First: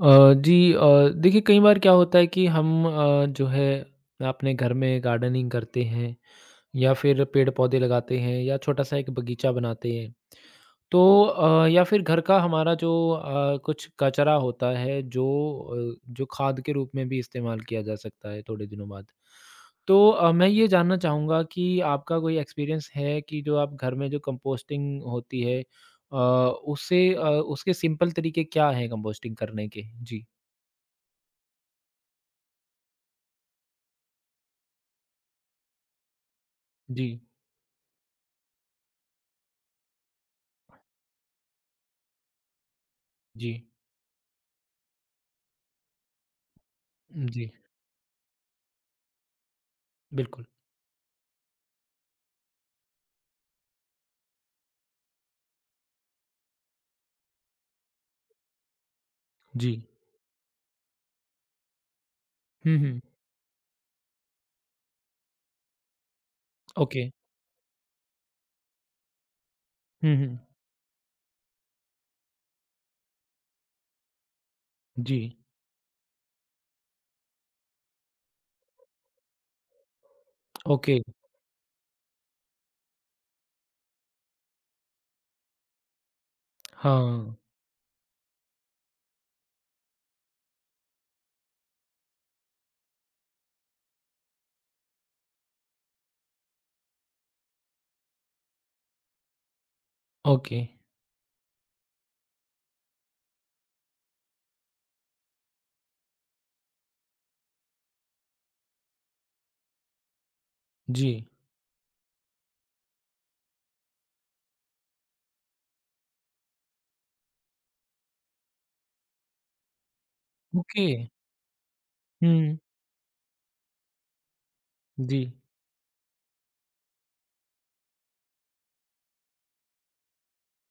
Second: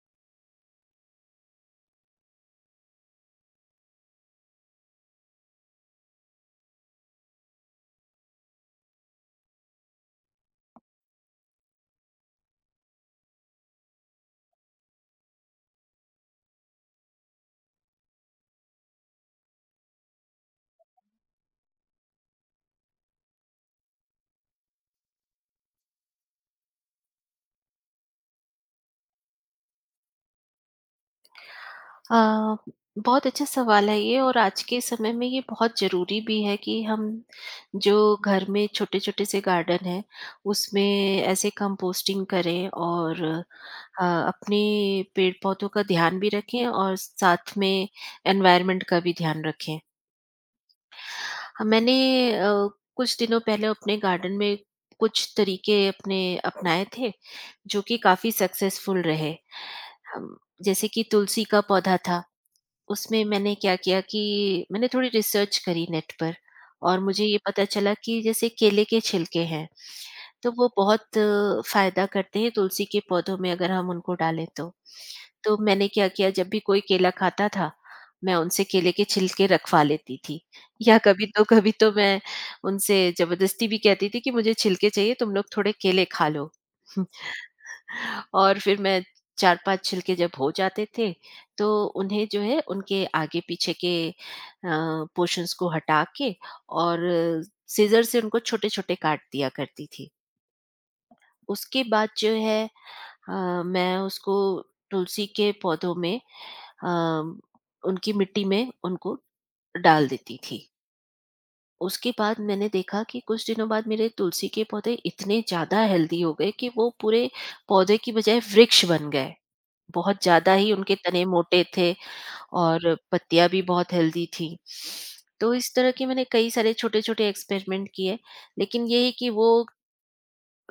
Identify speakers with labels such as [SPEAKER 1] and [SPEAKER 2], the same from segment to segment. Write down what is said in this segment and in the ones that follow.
[SPEAKER 1] जी देखिए कई बार क्या होता है कि हम जो है अपने घर में गार्डनिंग करते हैं या फिर पेड़ पौधे लगाते हैं, या छोटा सा एक बगीचा बनाते हैं। तो या फिर घर का हमारा जो कुछ कचरा होता है, जो खाद के रूप में भी इस्तेमाल किया जा सकता है थोड़े दिनों बाद। तो मैं ये जानना चाहूँगा कि आपका कोई एक्सपीरियंस है कि जो आप घर में जो कंपोस्टिंग होती है, उससे उसके सिंपल तरीके क्या हैं कंपोस्टिंग करने के। जी।
[SPEAKER 2] अ, बहुत अच्छा सवाल है ये और आज के समय में ये बहुत ज़रूरी भी है कि हम
[SPEAKER 1] जी,
[SPEAKER 2] जो घर में छोटे-छोटे से गार्डन हैं, उसमें ऐसे कंपोस्टिंग करें और
[SPEAKER 1] जी,
[SPEAKER 2] अपने पेड़-पौधों का ध्यान भी रखें और
[SPEAKER 1] जी,
[SPEAKER 2] साथ में एनवायरनमेंट का भी ध्यान रखें।
[SPEAKER 1] बिल्कुल,
[SPEAKER 2] मैंने अ, कुछ दिनों पहले अपने गार्डन में कुछ तरीके अपने अपनाए थे, जो कि काफ़ी सक्सेसफुल रहे।
[SPEAKER 1] जी।
[SPEAKER 2] हम जैसे कि तुलसी का पौधा था।
[SPEAKER 1] हुँ, हुँ,
[SPEAKER 2] उसमें मैंने क्या किया कि मैंने थोड़ी रिसर्च करी नेट पर और
[SPEAKER 1] ओके,
[SPEAKER 2] मुझे ये पता चला कि जैसे केले के छिलके हैं,
[SPEAKER 1] हुँ, हुँ,
[SPEAKER 2] तो वो बहुत फ़ायदा करते हैं तुलसी के पौधों में अगर हम उनको डालें तो।
[SPEAKER 1] जी,
[SPEAKER 2] तो मैंने क्या किया जब भी कोई केला खाता था, मैं उनसे केले के छिलके रखवा लेती थी या
[SPEAKER 1] ओके,
[SPEAKER 2] कभी तो कभी तो मैं उनसे ज़बरदस्ती भी कहती थी कि मुझे छिलके चाहिए तुम लोग थोड़े केले खा लो।
[SPEAKER 1] हाँ,
[SPEAKER 2] और फिर मैं 4-5 छिलके जब हो जाते थे, तो उन्हें जो है उनके आगे-पीछे के पोर्शन्स को हटा के और सीज़र से उनको छोटे-छोटे काट दिया करती थी।
[SPEAKER 1] ओके,
[SPEAKER 2] उसके बाद जो है, मैं उसको तुलसी के पौधों में, अ, उनकी मिट्टी में उनको डाल देती थी।
[SPEAKER 1] जी,
[SPEAKER 2] उसके बाद मैंने देखा कि कुछ दिनों बाद मेरे तुलसी के पौधे इतने ज़्यादा हेल्दी हो गए कि वो पूरे पौधे की बजाय वृक्ष बन गए। बहुत ज़्यादा ही
[SPEAKER 1] ओके,
[SPEAKER 2] उनके तने मोटे थे
[SPEAKER 1] हुँ,
[SPEAKER 2] और पत्तियाँ भी बहुत हेल्दी थीं।
[SPEAKER 1] जी,
[SPEAKER 2] तो इस तरह के मैंने कई सारे छोटे-छोटे एक्सपेरिमेंट किए, लेकिन ये है कि वो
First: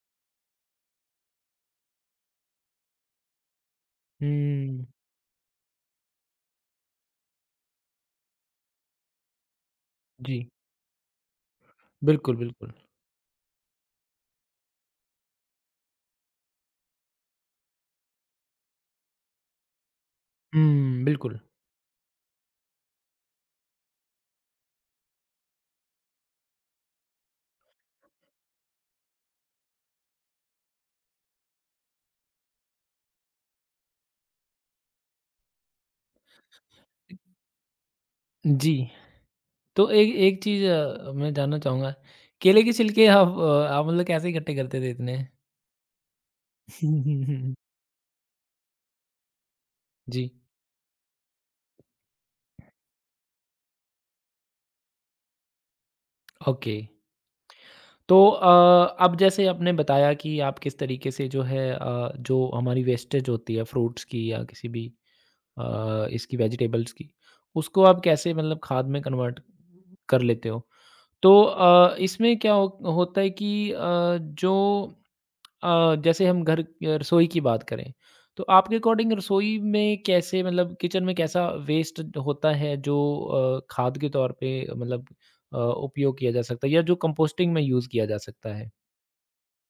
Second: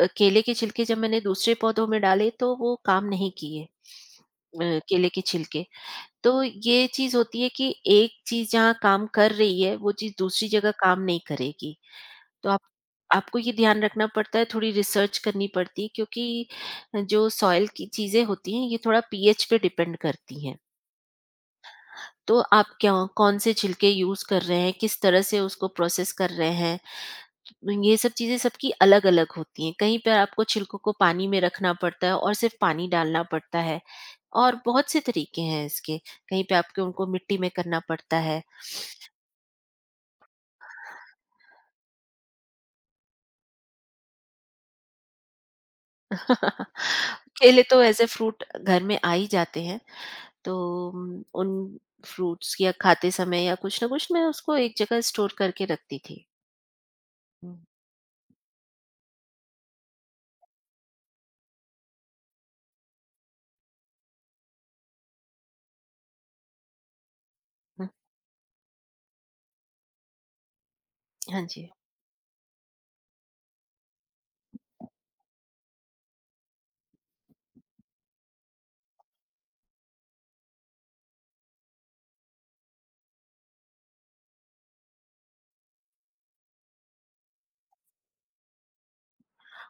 [SPEAKER 2] केले के छिलके जब मैंने दूसरे पौधों में डाले तो वो काम नहीं किए,
[SPEAKER 1] हुँ,
[SPEAKER 2] केले के छिलके। तो ये चीज़ होती है कि एक चीज़ जहाँ काम कर रही है, वो चीज़
[SPEAKER 1] जी,
[SPEAKER 2] दूसरी जगह काम नहीं करेगी।
[SPEAKER 1] बिल्कुल,
[SPEAKER 2] तो आप
[SPEAKER 1] बिल्कुल,
[SPEAKER 2] आपको ये ध्यान रखना पड़ता है, थोड़ी रिसर्च करनी पड़ती है क्योंकि जो सॉइल की चीज़ें होती हैं, ये थोड़ा पीएच पे डिपेंड करती हैं।
[SPEAKER 1] हुँ, बिल्कुल,
[SPEAKER 2] तो आप क्या कौन से छिलके यूज़ कर रहे हैं, किस तरह से उसको प्रोसेस कर रहे हैं, तो ये सब चीज़ें सबकी अलग-अलग होती हैं। कहीं पर आपको छिलकों को पानी में रखना पड़ता है और सिर्फ़ पानी डालना पड़ता है और बहुत से तरीके हैं इसके। कहीं पे आपको उनको मिट्टी में करना पड़ता है।
[SPEAKER 1] जी। तो एक एक चीज़ मैं जानना चाहूँगा, केले के छिलके आप मतलब कैसे इकट्ठे करते थे इतने?
[SPEAKER 2] केले तो एज़ अ फ्रूट घर में आ ही जाते हैं,
[SPEAKER 1] जी।
[SPEAKER 2] तो उन फ्रूट्स या खाते समय या कुछ ना कुछ मैं उसको एक जगह स्टोर करके रखती थी।
[SPEAKER 1] ओके।
[SPEAKER 2] हुँ,
[SPEAKER 1] तो अब जैसे आपने बताया कि आप किस तरीके से जो है, जो हमारी वेस्टेज होती है फ्रूट्स की या किसी भी, इसकी वेजिटेबल्स की, उसको
[SPEAKER 2] हुँ।
[SPEAKER 1] आप कैसे मतलब खाद में कन्वर्ट कर लेते हो। तो
[SPEAKER 2] हाँ जी।
[SPEAKER 1] इसमें क्या हो होता है कि जो जैसे हम घर रसोई की बात करें, तो आपके अकॉर्डिंग रसोई में कैसे, मतलब किचन में कैसा वेस्ट होता है, जो खाद के तौर पे मतलब उपयोग किया जा सकता है या जो कंपोस्टिंग में यूज़ किया जा सकता है?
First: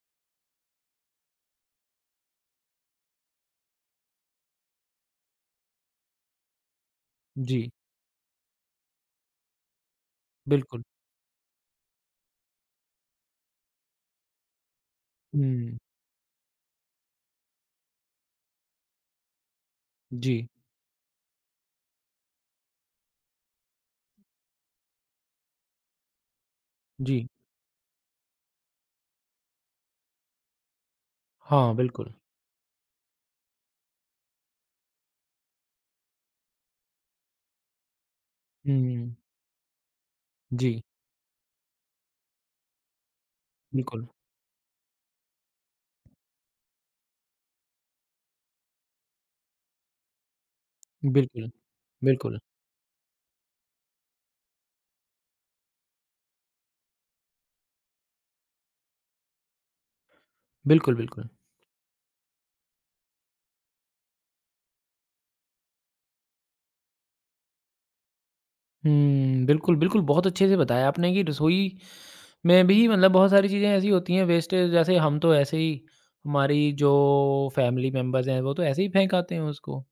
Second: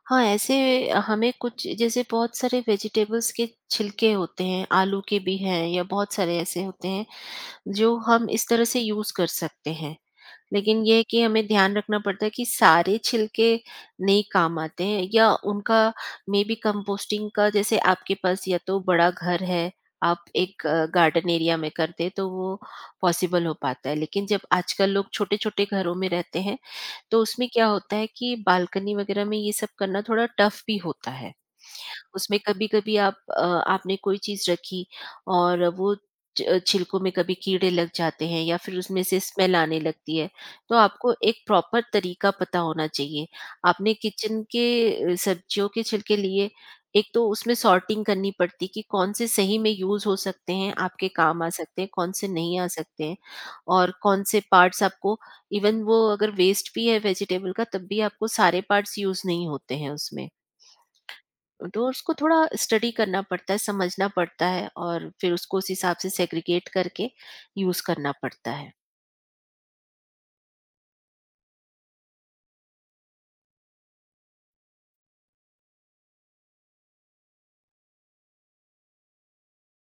[SPEAKER 2] हाँ, ऐसे हमें कुछ जैसे बहुत सारे वेजिटेबल्स के छिलके होते हैं, आलू के भी हैं या बहुत सारे ऐसे होते हैं,
[SPEAKER 1] जी,
[SPEAKER 2] जो हम इस तरह से यूज़ कर सकते हैं।
[SPEAKER 1] बिल्कुल।
[SPEAKER 2] लेकिन ये है कि हमें ध्यान रखना पड़ता है कि सारे छिलके नहीं काम आते हैं या
[SPEAKER 1] हुँ,
[SPEAKER 2] उनका मे बी कंपोस्टिंग का जैसे आपके पास या तो बड़ा घर है, आप
[SPEAKER 1] जी,
[SPEAKER 2] एक गार्डन एरिया में करते तो वो पॉसिबल हो पाता है, लेकिन जब आजकल लोग छोटे छोटे घरों में रहते हैं,
[SPEAKER 1] जी।
[SPEAKER 2] तो उसमें क्या होता है कि बालकनी वगैरह में ये सब करना थोड़ा टफ भी होता है।
[SPEAKER 1] हाँ, बिल्कुल।
[SPEAKER 2] उसमें कभी-कभी आपने कोई चीज़ रखी और वो च छिलकों में कभी कीड़े लग जाते हैं या फिर उसमें
[SPEAKER 1] हुँ,
[SPEAKER 2] से स्मेल आने लगती है, तो
[SPEAKER 1] जी,
[SPEAKER 2] आपको एक प्रॉपर तरीका पता होना चाहिए। आपने
[SPEAKER 1] बिल्कुल,
[SPEAKER 2] किचन के, सब्जियों के छिलके लिए, एक तो उसमें सॉर्टिंग करनी पड़ती कि कौन से सही में यूज़ हो सकते हैं, आपके काम आ
[SPEAKER 1] बिल्कुल,
[SPEAKER 2] सकते हैं, कौन से
[SPEAKER 1] बिल्कुल,
[SPEAKER 2] नहीं आ सकते हैं और कौन से पार्ट्स आपको, इवन वो अगर वेस्ट भी है वेजिटेबल का तब भी आपको सारे पार्ट्स यूज़ नहीं होते हैं उसमें।
[SPEAKER 1] बिल्कुल, बिल्कुल।
[SPEAKER 2] तो उसको थोड़ा स्टडी करना पड़ता है, समझना पड़ता है और फिर उसको उस हिसाब से सेग्रीगेट करके यूज़ करना पड़ता है।
[SPEAKER 1] हुँ, बिल्कुल, बिल्कुल, बहुत अच्छे से बताया आपने कि रसोई में भी मतलब बहुत सारी चीज़ें ऐसी होती हैं वेस्टेज, जैसे हम तो ऐसे ही हमारी जो फैमिली मेंबर्स हैं वो तो ऐसे ही फेंक आते हैं उसको।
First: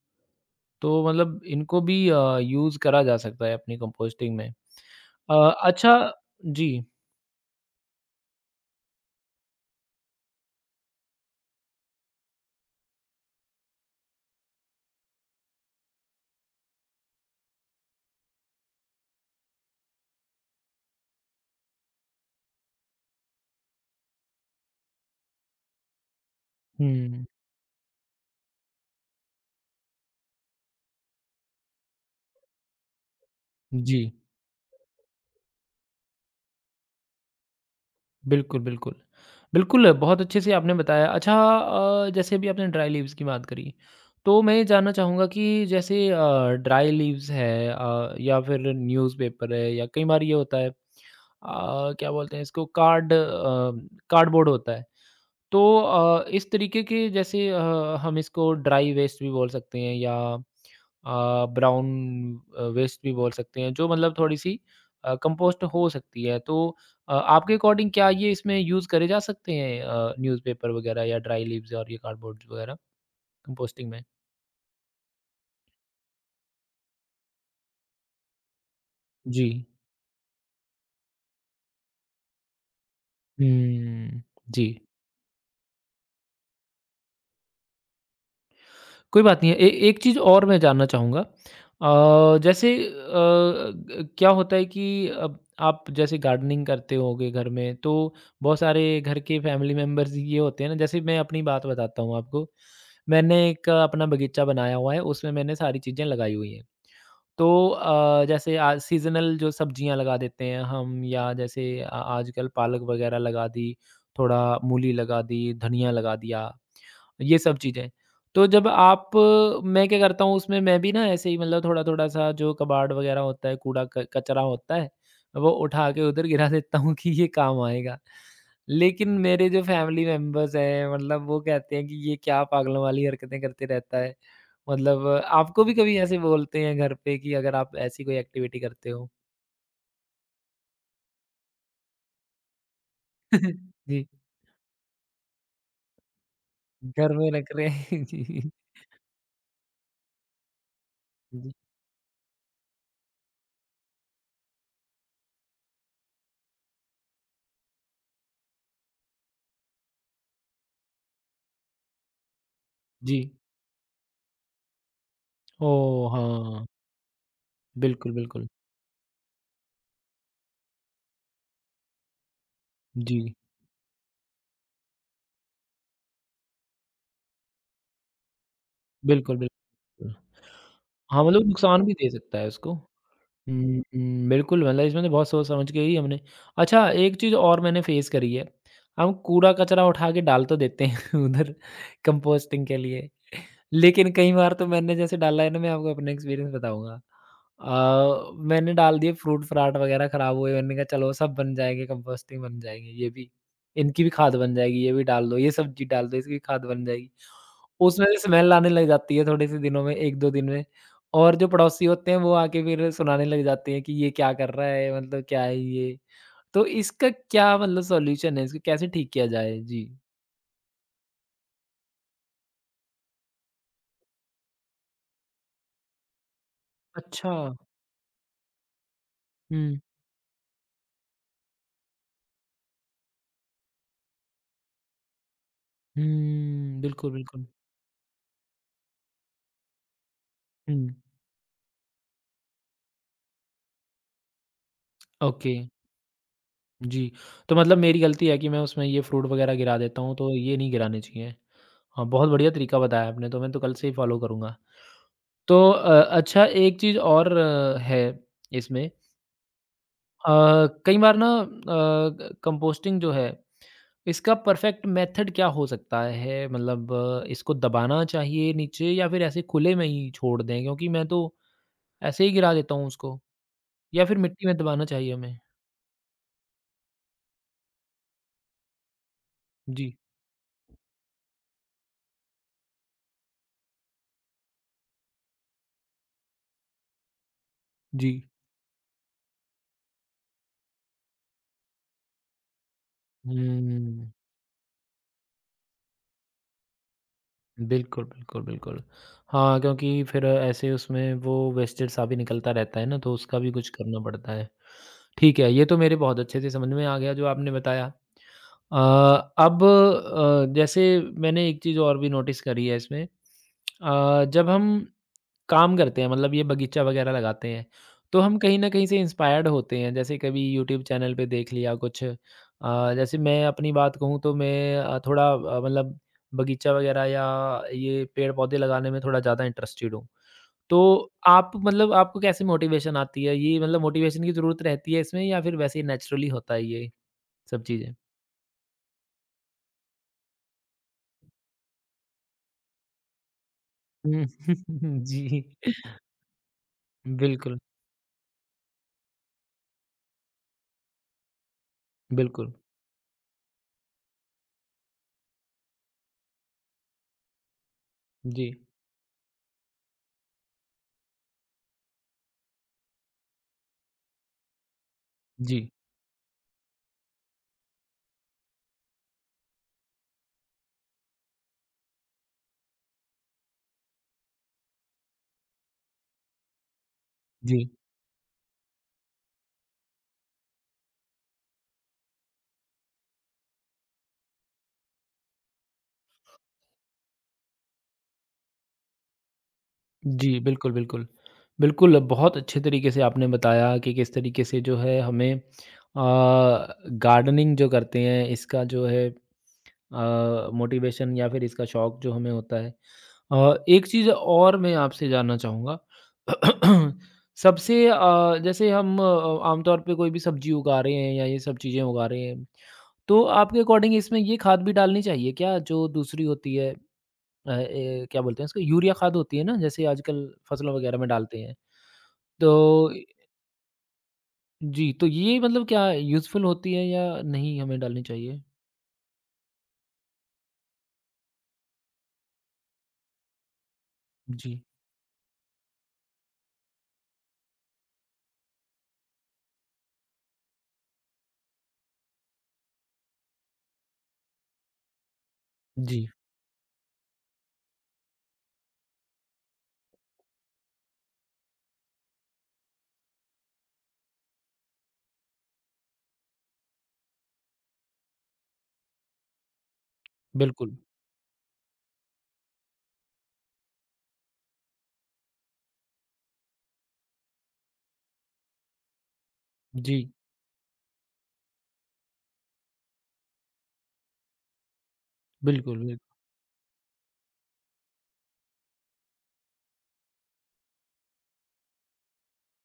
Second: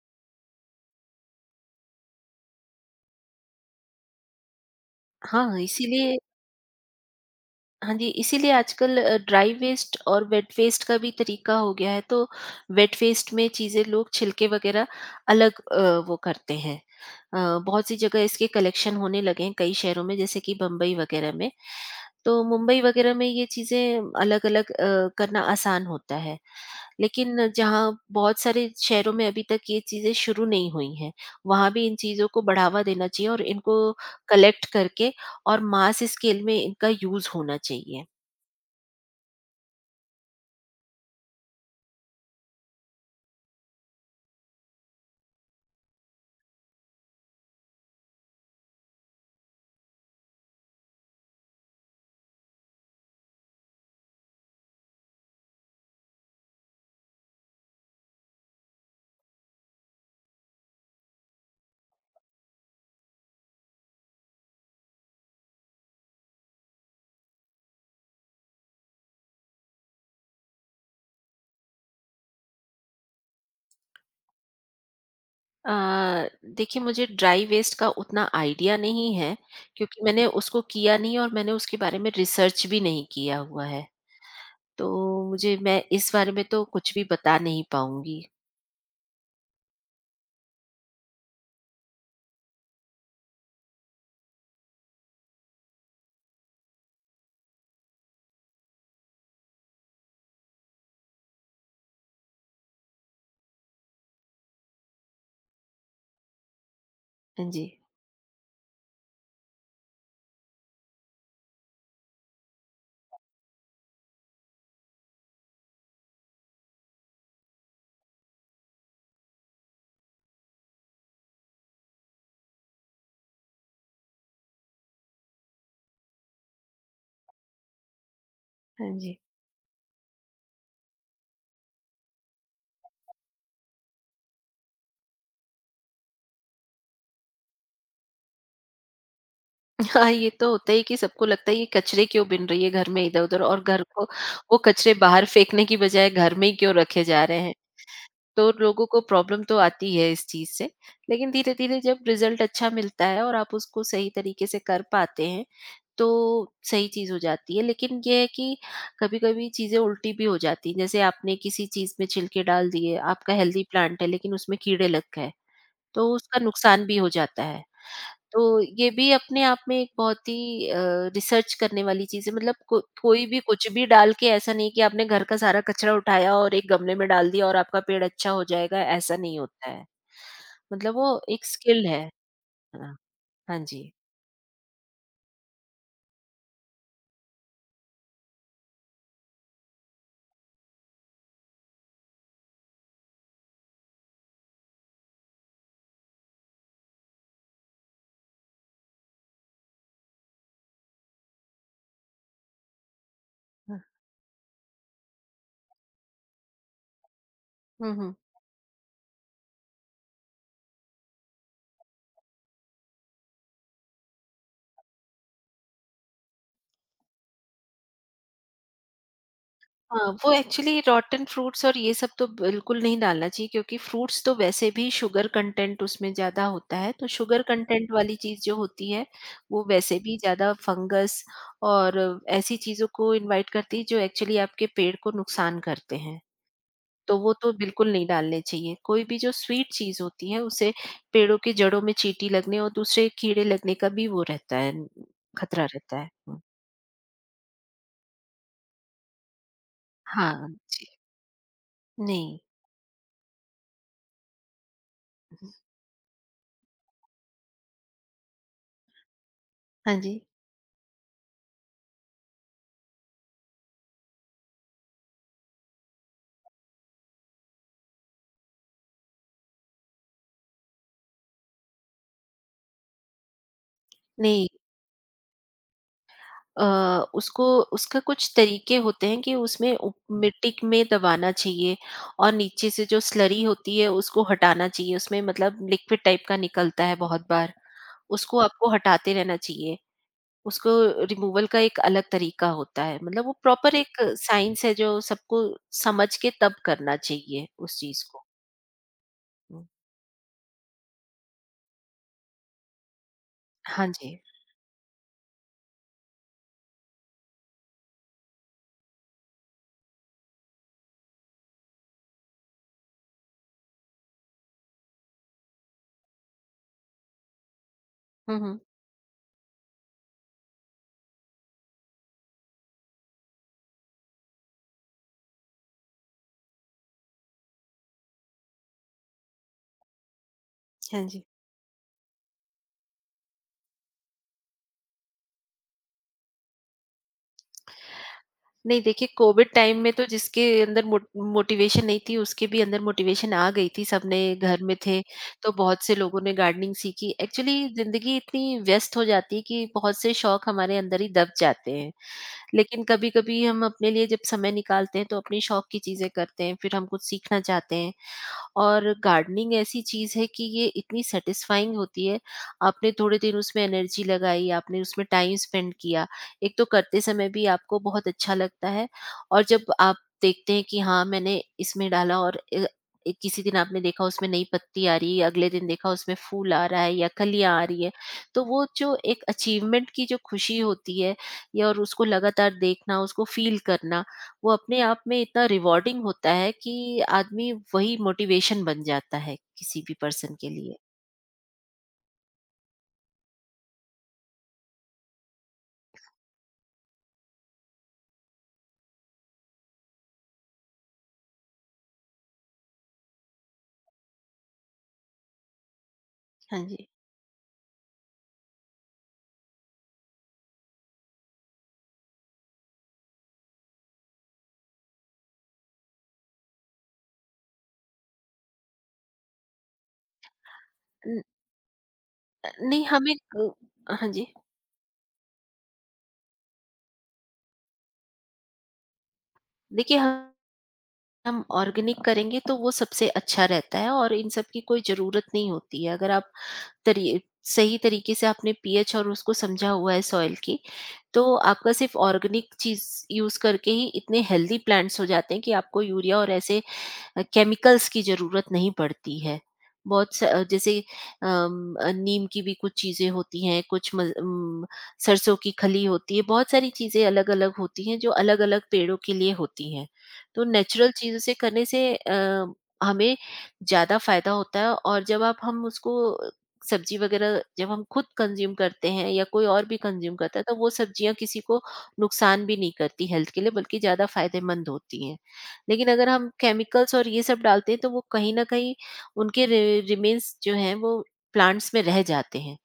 [SPEAKER 1] तो मतलब इनको भी यूज़ करा जा सकता है अपनी कंपोस्टिंग में। अ,
[SPEAKER 2] हाँ,
[SPEAKER 1] अच्छा।
[SPEAKER 2] इसीलिए
[SPEAKER 1] जी।
[SPEAKER 2] हाँ जी, इसीलिए आजकल ड्राई वेस्ट और वेट वेस्ट का भी तरीका हो गया है, तो वेट वेस्ट में चीज़ें लोग छिलके वगैरह अलग, वो करते हैं। बहुत सी जगह इसके कलेक्शन होने लगे हैं कई शहरों में, जैसे कि बम्बई वगैरह में। तो मुंबई वगैरह में ये चीज़ें अलग-अलग करना आसान होता है।
[SPEAKER 1] हुँ,
[SPEAKER 2] लेकिन जहाँ बहुत सारे शहरों में अभी तक ये चीज़ें शुरू नहीं हुई हैं, वहाँ भी इन चीज़ों को बढ़ावा देना चाहिए और इनको
[SPEAKER 1] जी।
[SPEAKER 2] कलेक्ट करके और मास स्केल में इनका यूज़ होना चाहिए।
[SPEAKER 1] बिल्कुल, बिल्कुल। बिल्कुल, बहुत अच्छे से आपने बताया। अच्छा जैसे अभी आपने ड्राई लीव्स की बात करी, तो मैं ये जानना चाहूँगा कि जैसे ड्राई लीव्स है, या फिर न्यूज़पेपर है या कई बार ये होता है, अ, क्या बोलते हैं इसको, कार्डबोर्ड होता है। तो इस तरीके के, जैसे हम इसको ड्राई वेस्ट भी बोल सकते हैं या ब्राउन वेस्ट भी बोल सकते हैं, जो मतलब थोड़ी-सी कंपोस्ट हो सकती है। तो आपके अकॉर्डिंग क्या ये इसमें यूज़ करे जा सकते हैं, न्यूज़पेपर वगैरह या ड्राई लीव्स और ये कार्डबोर्ड्स वगैरह कंपोस्टिंग में?
[SPEAKER 2] अ, देखिए, मुझे ड्राई वेस्ट का उतना आइडिया नहीं है
[SPEAKER 1] जी।
[SPEAKER 2] क्योंकि मैंने उसको किया नहीं और मैंने उसके बारे में रिसर्च भी नहीं किया हुआ है।
[SPEAKER 1] हुँ, जी।
[SPEAKER 2] तो मुझे मैं इस बारे में तो कुछ भी बता नहीं पाऊँगी।
[SPEAKER 1] कोई बात नहीं है। ए एक चीज़ और मैं जानना चाहूँगा, जैसे ग क्या होता है कि अब आप जैसे गार्डनिंग करते होगे घर में, तो बहुत सारे घर के फैमिली मेंबर्स ये होते हैं ना, जैसे मैं अपनी बात बताता हूँ आपको। मैंने एक अपना बगीचा बनाया हुआ है, उसमें मैंने सारी चीज़ें लगाई हुई हैं। तो
[SPEAKER 2] हाँ जी,
[SPEAKER 1] जैसे आज सीज़नल जो सब्जियाँ लगा देते हैं हम, या जैसे आ आजकल पालक वगैरह लगा दी, थोड़ा मूली लगा दी, धनिया लगा दिया, ये सब चीज़ें। तो जब आप मैं क्या करता हूँ उसमें, मैं भी ना ऐसे ही मतलब थोड़ा-थोड़ा सा, जो कबाड़ वग़ैरह होता है, कूड़ा क कचरा होता है, वो उठा के उधर गिरा देता हूँ कि ये काम आएगा।
[SPEAKER 2] हाँ
[SPEAKER 1] लेकिन
[SPEAKER 2] जी।
[SPEAKER 1] मेरे जो फैमिली मेंबर्स हैं मतलब वो कहते हैं कि ये क्या पागलों वाली हरकतें करते रहता है। मतलब आपको भी कभी ऐसे बोलते हैं घर पे कि अगर आप ऐसी कोई एक्टिविटी करते हो?
[SPEAKER 2] हाँ, ये तो होता ही कि सबको लगता है ये कचरे क्यों बिन रही है घर में इधर-उधर और घर को,
[SPEAKER 1] जी,
[SPEAKER 2] वो कचरे बाहर फेंकने की बजाय घर में ही क्यों रखे
[SPEAKER 1] घर
[SPEAKER 2] जा
[SPEAKER 1] में
[SPEAKER 2] रहे हैं।
[SPEAKER 1] रख रहे हैं जी,
[SPEAKER 2] तो लोगों को प्रॉब्लम तो आती है इस चीज़ से, लेकिन
[SPEAKER 1] जी।
[SPEAKER 2] धीरे-धीरे जब रिज़ल्ट अच्छा मिलता है और आप उसको सही तरीके से कर पाते हैं, तो सही चीज़ हो जाती है। लेकिन ये है कि कभी-कभी चीज़ें उल्टी भी हो जाती हैं। जैसे आपने किसी चीज़ में छिलके डाल दिए,
[SPEAKER 1] जी।
[SPEAKER 2] आपका हेल्दी प्लांट है लेकिन उसमें कीड़े लग गए, तो
[SPEAKER 1] ओह!
[SPEAKER 2] उसका
[SPEAKER 1] हाँ,
[SPEAKER 2] नुकसान भी हो जाता है।
[SPEAKER 1] बिल्कुल, बिल्कुल।
[SPEAKER 2] तो ये भी अपने आप में एक बहुत ही, रिसर्च करने वाली चीज़ है, मतलब को
[SPEAKER 1] जी।
[SPEAKER 2] कोई भी कुछ भी डाल के ऐसा नहीं कि आपने घर का सारा कचरा उठाया और एक गमले में डाल दिया और आपका पेड़ अच्छा हो जाएगा, ऐसा
[SPEAKER 1] बिल्कुल,
[SPEAKER 2] नहीं होता है।
[SPEAKER 1] बिल्कुल।
[SPEAKER 2] मतलब वो
[SPEAKER 1] हाँ,
[SPEAKER 2] एक
[SPEAKER 1] मतलब नुकसान
[SPEAKER 2] स्किल
[SPEAKER 1] भी
[SPEAKER 2] है।
[SPEAKER 1] दे सकता है उसको।
[SPEAKER 2] हाँ, हाँ
[SPEAKER 1] हुँ,
[SPEAKER 2] जी।
[SPEAKER 1] हुँ, बिल्कुल, मतलब इसमें तो बहुत सोच समझ के ही हमने। अच्छा, एक चीज़ और मैंने फेस करी है, हम कूड़ा-कचरा उठा के डाल तो देते हैं उधर कंपोस्टिंग के लिए। लेकिन कई बार तो मैंने जैसे डाला है ना, मैं आपको अपना एक्सपीरियंस बताऊँगा। मैंने डाल दिए फ्रूट फ्राट वगैरह खराब हुए, मैंने कहा चलो सब बन जाएँगे, कंपोस्टिंग बन जाएँगे ये भी,
[SPEAKER 2] हुँ,
[SPEAKER 1] इनकी भी खाद बन जाएगी, ये भी डाल दो, ये सब्ज़ी डाल दो, इसकी भी खाद बन जाएगी।
[SPEAKER 2] हुँ,
[SPEAKER 1] उसमें
[SPEAKER 2] हुँ।
[SPEAKER 1] से स्मेल आने लग जाती है थोड़े से दिनों में, 1-2 दिन में, और जो पड़ोसी होते हैं वो आके फिर सुनाने लग जाते हैं कि ये क्या कर रहा है, मतलब क्या है ये? तो इसका क्या मतलब सॉल्यूशन है, इसको कैसे ठीक किया जाए? जी।
[SPEAKER 2] हाँ, वो एक्चुअली रॉटन फ्रूट्स और ये सब तो बिल्कुल नहीं डालना चाहिए, क्योंकि फ्रूट्स तो वैसे भी शुगर कंटेंट उसमें ज़्यादा होता है, तो
[SPEAKER 1] अच्छा।
[SPEAKER 2] शुगर कंटेंट वाली चीज़ जो होती है, वो
[SPEAKER 1] हुँ।
[SPEAKER 2] वैसे भी ज़्यादा फंगस और ऐसी चीज़ों को इनवाइट करती है जो एक्चुअली आपके पेड़ को नुकसान करते हैं।
[SPEAKER 1] हुँ, बिल्कुल,
[SPEAKER 2] तो वो
[SPEAKER 1] बिल्कुल।
[SPEAKER 2] तो बिल्कुल नहीं डालने चाहिए, कोई भी जो स्वीट चीज़ होती है उसे,
[SPEAKER 1] हुँ।
[SPEAKER 2] पेड़ों की जड़ों में चींटी लगने और दूसरे कीड़े लगने का भी वो रहता है
[SPEAKER 1] ओके,
[SPEAKER 2] खतरा रहता है।
[SPEAKER 1] जी। तो मतलब मेरी गलती है कि मैं उसमें ये फ्रूट वग़ैरह गिरा देता हूँ, तो
[SPEAKER 2] हाँ
[SPEAKER 1] ये नहीं
[SPEAKER 2] जी।
[SPEAKER 1] गिराने चाहिए। हाँ, बहुत
[SPEAKER 2] नहीं।
[SPEAKER 1] बढ़िया तरीका बताया आपने, तो मैं तो कल से ही फ़ॉलो करूँगा। तो अच्छा, एक चीज़ और है इसमें,
[SPEAKER 2] हाँ जी।
[SPEAKER 1] अ, कई बार ना कंपोस्टिंग जो है, इसका परफ़ेक्ट मेथड क्या हो सकता है? मतलब इसको दबाना चाहिए नीचे, या फिर ऐसे खुले में ही छोड़ दें? क्योंकि मैं तो ऐसे ही गिरा देता हूँ उसको, या फिर मिट्टी
[SPEAKER 2] नहीं।
[SPEAKER 1] में दबाना चाहिए हमें?
[SPEAKER 2] उसको उसका कुछ तरीके होते हैं कि उसमें
[SPEAKER 1] जी,
[SPEAKER 2] मिट्टी में दबाना चाहिए और नीचे से जो स्लरी होती है उसको हटाना चाहिए, उसमें मतलब लिक्विड टाइप का निकलता है बहुत बार,
[SPEAKER 1] जी।
[SPEAKER 2] उसको आपको हटाते रहना चाहिए, उसको रिमूवल का एक अलग तरीका होता है, मतलब वो प्रॉपर एक
[SPEAKER 1] हुँ।
[SPEAKER 2] साइंस है जो सबको समझ के तब करना चाहिए उस
[SPEAKER 1] बिल्कुल,
[SPEAKER 2] चीज को।
[SPEAKER 1] बिल्कुल, बिल्कुल। हाँ, क्योंकि फिर ऐसे उसमें वो वेस्टेज सा भी निकलता रहता है ना, तो उसका भी कुछ
[SPEAKER 2] हाँ
[SPEAKER 1] करना
[SPEAKER 2] जी।
[SPEAKER 1] पड़ता है। ठीक है, ये तो मेरे बहुत अच्छे से समझ में आ गया जो आपने बताया। अ, अब जैसे मैंने एक चीज़ और भी नोटिस करी है इसमें, जब हम काम करते हैं मतलब ये बगीचा वगैरह लगाते हैं। तो हम
[SPEAKER 2] हम्म।
[SPEAKER 1] कहीं
[SPEAKER 2] हम्म।
[SPEAKER 1] न कहीं से इंस्पायर्ड होते हैं, जैसे कभी यूट्यूब चैनल पे देख लिया कुछ। जैसे मैं अपनी बात कहूँ, तो मैं थोड़ा मतलब बगीचा वगैरह या ये पेड़-पौधे लगाने में थोड़ा ज़्यादा इंटरेस्टेड हूँ। तो
[SPEAKER 2] हाँ जी।
[SPEAKER 1] आप मतलब आपको कैसे मोटिवेशन आती है? ये मतलब मोटिवेशन की ज़रूरत रहती है इसमें, या फिर वैसे ही नेचुरली होता है ये सब चीज़ें?
[SPEAKER 2] नहीं, देखिए, कोविड टाइम में तो जिसके अंदर मो मोटिवेशन नहीं थी उसके भी अंदर मोटिवेशन आ गई थी, सबने
[SPEAKER 1] हुँ,
[SPEAKER 2] घर में थे।
[SPEAKER 1] जी,
[SPEAKER 2] तो बहुत से लोगों ने गार्डनिंग सीखी, एक्चुअली
[SPEAKER 1] बिल्कुल,
[SPEAKER 2] जिंदगी इतनी व्यस्त हो जाती है कि बहुत से शौक हमारे अंदर ही दब जाते हैं।
[SPEAKER 1] बिल्कुल।
[SPEAKER 2] लेकिन कभी कभी हम अपने लिए जब समय निकालते हैं तो अपनी शौक की चीजें करते हैं, फिर हम कुछ सीखना चाहते हैं।
[SPEAKER 1] जी,
[SPEAKER 2] और गार्डनिंग ऐसी चीज़ है कि ये इतनी सैटिस्फाइंग होती है, आपने थोड़े दिन उसमें एनर्जी लगाई, आपने उसमें टाइम
[SPEAKER 1] जी,
[SPEAKER 2] स्पेंड किया। एक तो करते समय भी आपको बहुत अच्छा लगता है और जब आप देखते हैं कि हाँ, मैंने इसमें डाला और, अ, ए किसी दिन आपने देखा उसमें नई पत्ती आ रही है, अगले दिन देखा उसमें फूल आ रहा है या कलियाँ
[SPEAKER 1] जी।
[SPEAKER 2] आ रही है। तो वो जो एक अचीवमेंट की जो खुशी होती है या और उसको लगातार देखना, उसको फ़ील करना, वो अपने आप में इतना रिवॉर्डिंग होता है कि आदमी वही मोटिवेशन बन जाता है किसी भी पर्सन
[SPEAKER 1] जी,
[SPEAKER 2] के
[SPEAKER 1] बिल्कुल,
[SPEAKER 2] लिए।
[SPEAKER 1] बिल्कुल। बिल्कुल, बहुत अच्छे तरीके से आपने बताया कि किस तरीके से जो है हमें अ, गार्डनिंग जो करते हैं, इसका जो है मोटिवेशन या फिर इसका शौक जो हमें होता है। एक चीज़ और मैं आपसे जानना चाहूँगा।
[SPEAKER 2] हाँ जी।
[SPEAKER 1] जैसे हम आमतौर पे कोई भी सब्ज़ी उगा रहे हैं या ये सब चीज़ें उगा रहे हैं, तो आपके अकॉर्डिंग इसमें ये खाद भी डालनी चाहिए क्या जो दूसरी होती है? क्या बोलते हैं इसको, यूरिया खाद होती है ना जैसे आजकल फसलों वगैरह में
[SPEAKER 2] न,
[SPEAKER 1] डालते हैं। तो
[SPEAKER 2] नहीं हमें क हाँ जी।
[SPEAKER 1] जी, तो ये मतलब क्या यूज़फुल होती है या नहीं हमें डालनी चाहिए?
[SPEAKER 2] देखिए हम ऑर्गेनिक करेंगे तो वो सबसे अच्छा रहता है और इन सब
[SPEAKER 1] जी।
[SPEAKER 2] की कोई ज़रूरत नहीं होती है। अगर आप तरी सही तरीके से आपने पीएच और उसको समझा हुआ है सॉइल की, तो आपका सिर्फ़ ऑर्गेनिक चीज़ यूज़ करके ही इतने हेल्दी प्लांट्स हो जाते हैं कि आपको
[SPEAKER 1] जी,
[SPEAKER 2] यूरिया और ऐसे केमिकल्स की ज़रूरत नहीं पड़ती है। जैसे नीम की भी कुछ चीज़ें होती हैं, कुछ सरसों की खली होती है, बहुत सारी चीज़ें अलग-अलग होती हैं, जो अलग-अलग पेड़ों के लिए होती हैं। तो
[SPEAKER 1] बिल्कुल।
[SPEAKER 2] नेचुरल चीज़ों से करने से, हमें ज़्यादा फ़ायदा होता है और जब आप हम उसको सब्ज़ी वग़ैरह, जब हम खुद कंज़्यूम करते हैं या कोई और भी
[SPEAKER 1] जी,
[SPEAKER 2] कंज़्यूम करता है, तो वो सब्ज़ियाँ किसी को नुकसान भी नहीं करती हेल्थ के लिए, बल्कि ज़्यादा फ़ायदेमंद होती हैं।
[SPEAKER 1] बिल्कुल,
[SPEAKER 2] लेकिन
[SPEAKER 1] बिल
[SPEAKER 2] अगर हम केमिकल्स और ये सब डालते हैं, तो वो कहीं न कहीं उनके रि रिमेन्स जो हैं वो प्लांट्स में रह जाते हैं।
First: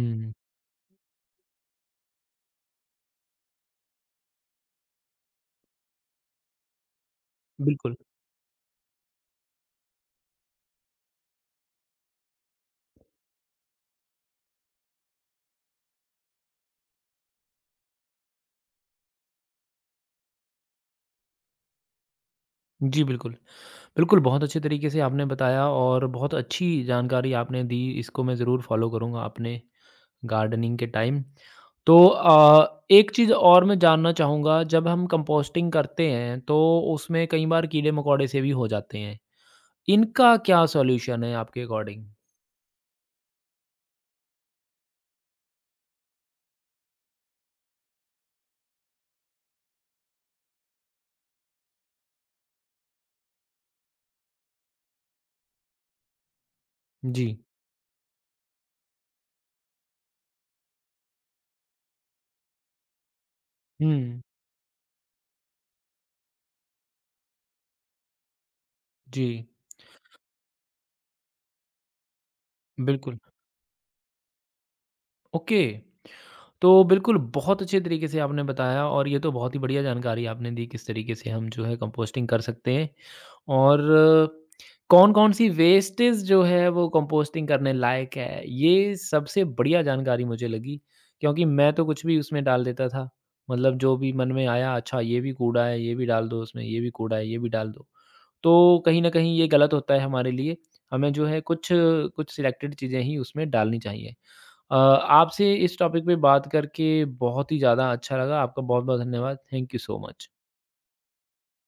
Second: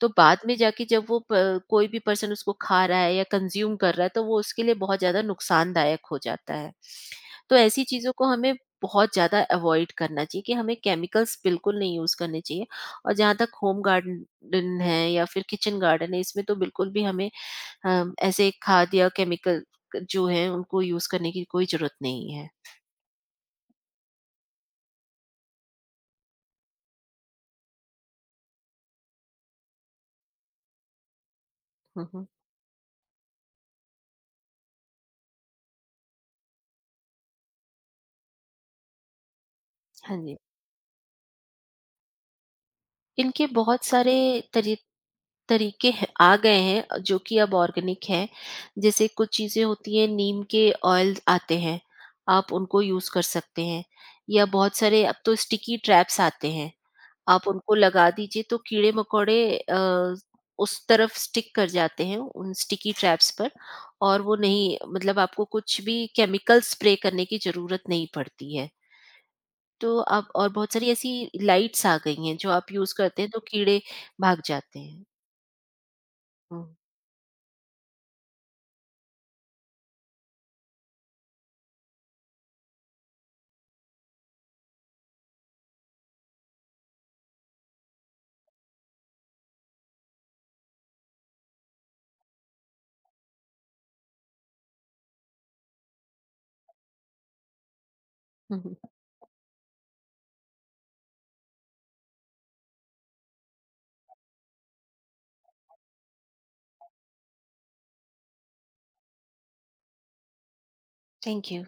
[SPEAKER 2] तो बाद में जाके जब वो, प कोई भी पर्सन उसको खा रहा है या कंज़्यूम कर रहा है, तो वो उसके लिए बहुत ज़्यादा नुकसानदायक हो जाता है। तो ऐसी
[SPEAKER 1] बिल्कुल।
[SPEAKER 2] चीज़ों को हमें बहुत ज़्यादा अवॉइड करना चाहिए, कि हमें केमिकल्स बिल्कुल नहीं यूज़ करने चाहिए और जहाँ तक होम गार्डन है या फिर किचन गार्डन है, इसमें तो बिल्कुल भी हमें, ऐसे खाद या केमिकल जो हैं उनको यूज़ करने की कोई ज़रूरत नहीं है।
[SPEAKER 1] जी, बिल्कुल। बिल्कुल, बहुत अच्छे तरीके से आपने बताया और बहुत अच्छी जानकारी आपने दी, इसको मैं ज़रूर फ़ॉलो करूँगा आपने गार्डनिंग के टाइम। तो
[SPEAKER 2] हुँ, हुँ।
[SPEAKER 1] एक चीज़ और मैं जानना चाहूँगा, जब हम कंपोस्टिंग करते हैं तो उसमें कई बार कीड़े-मकोड़े से भी हो जाते हैं।
[SPEAKER 2] हाँ
[SPEAKER 1] इनका
[SPEAKER 2] जी।
[SPEAKER 1] क्या सॉल्यूशन है आपके अकॉर्डिंग?
[SPEAKER 2] इनके बहुत सारे तरी तरीके हैं, आ गए हैं जो कि अब ऑर्गेनिक हैं। जैसे कुछ चीज़ें होती हैं, नीम के ऑयल आते हैं, आप उनको यूज़ कर सकते हैं, या बहुत सारे अब तो स्टिकी ट्रैप्स आते हैं,
[SPEAKER 1] जी।
[SPEAKER 2] आप उनको लगा दीजिए तो कीड़े-मकोड़े, उस तरफ स्टिक कर जाते हैं उन स्टिकी ट्रैप्स पर
[SPEAKER 1] हुँ।
[SPEAKER 2] और वो नहीं, मतलब आपको कुछ भी केमिकल स्प्रे करने की ज़रूरत नहीं पड़ती है।
[SPEAKER 1] जी,
[SPEAKER 2] तो अब और बहुत सारी ऐसी लाइट्स आ गई हैं जो आप यूज़
[SPEAKER 1] बिल्कुल।
[SPEAKER 2] करते हैं तो कीड़े भाग जाते हैं।
[SPEAKER 1] ओके।
[SPEAKER 2] हुँ।
[SPEAKER 1] तो बिल्कुल, बहुत अच्छे तरीके से आपने बताया और ये तो बहुत ही बढ़िया जानकारी आपने दी किस तरीके से हम जो है कंपोस्टिंग कर सकते हैं। और कौन-कौन सी वेस्टेज जो है वो कंपोस्टिंग करने लायक है, ये सबसे बढ़िया जानकारी मुझे लगी। क्योंकि मैं तो कुछ भी उसमें डाल देता था। मतलब जो भी मन में आया, अच्छा ये भी कूड़ा है, ये भी डाल दो उसमें, ये भी कूड़ा है, ये भी डाल दो।
[SPEAKER 2] हुँ, हुँ।
[SPEAKER 1] तो कहीं न कहीं ये गलत होता है हमारे लिए। हमें जो है कुछ कुछ सिलेक्टेड चीज़ें ही उसमें डालनी चाहिए। आपसे इस टॉपिक पे बात करके बहुत ही ज़्यादा अच्छा लगा। आपका बहुत-बहुत धन्यवाद। Thank you so much.
[SPEAKER 2] Thank you.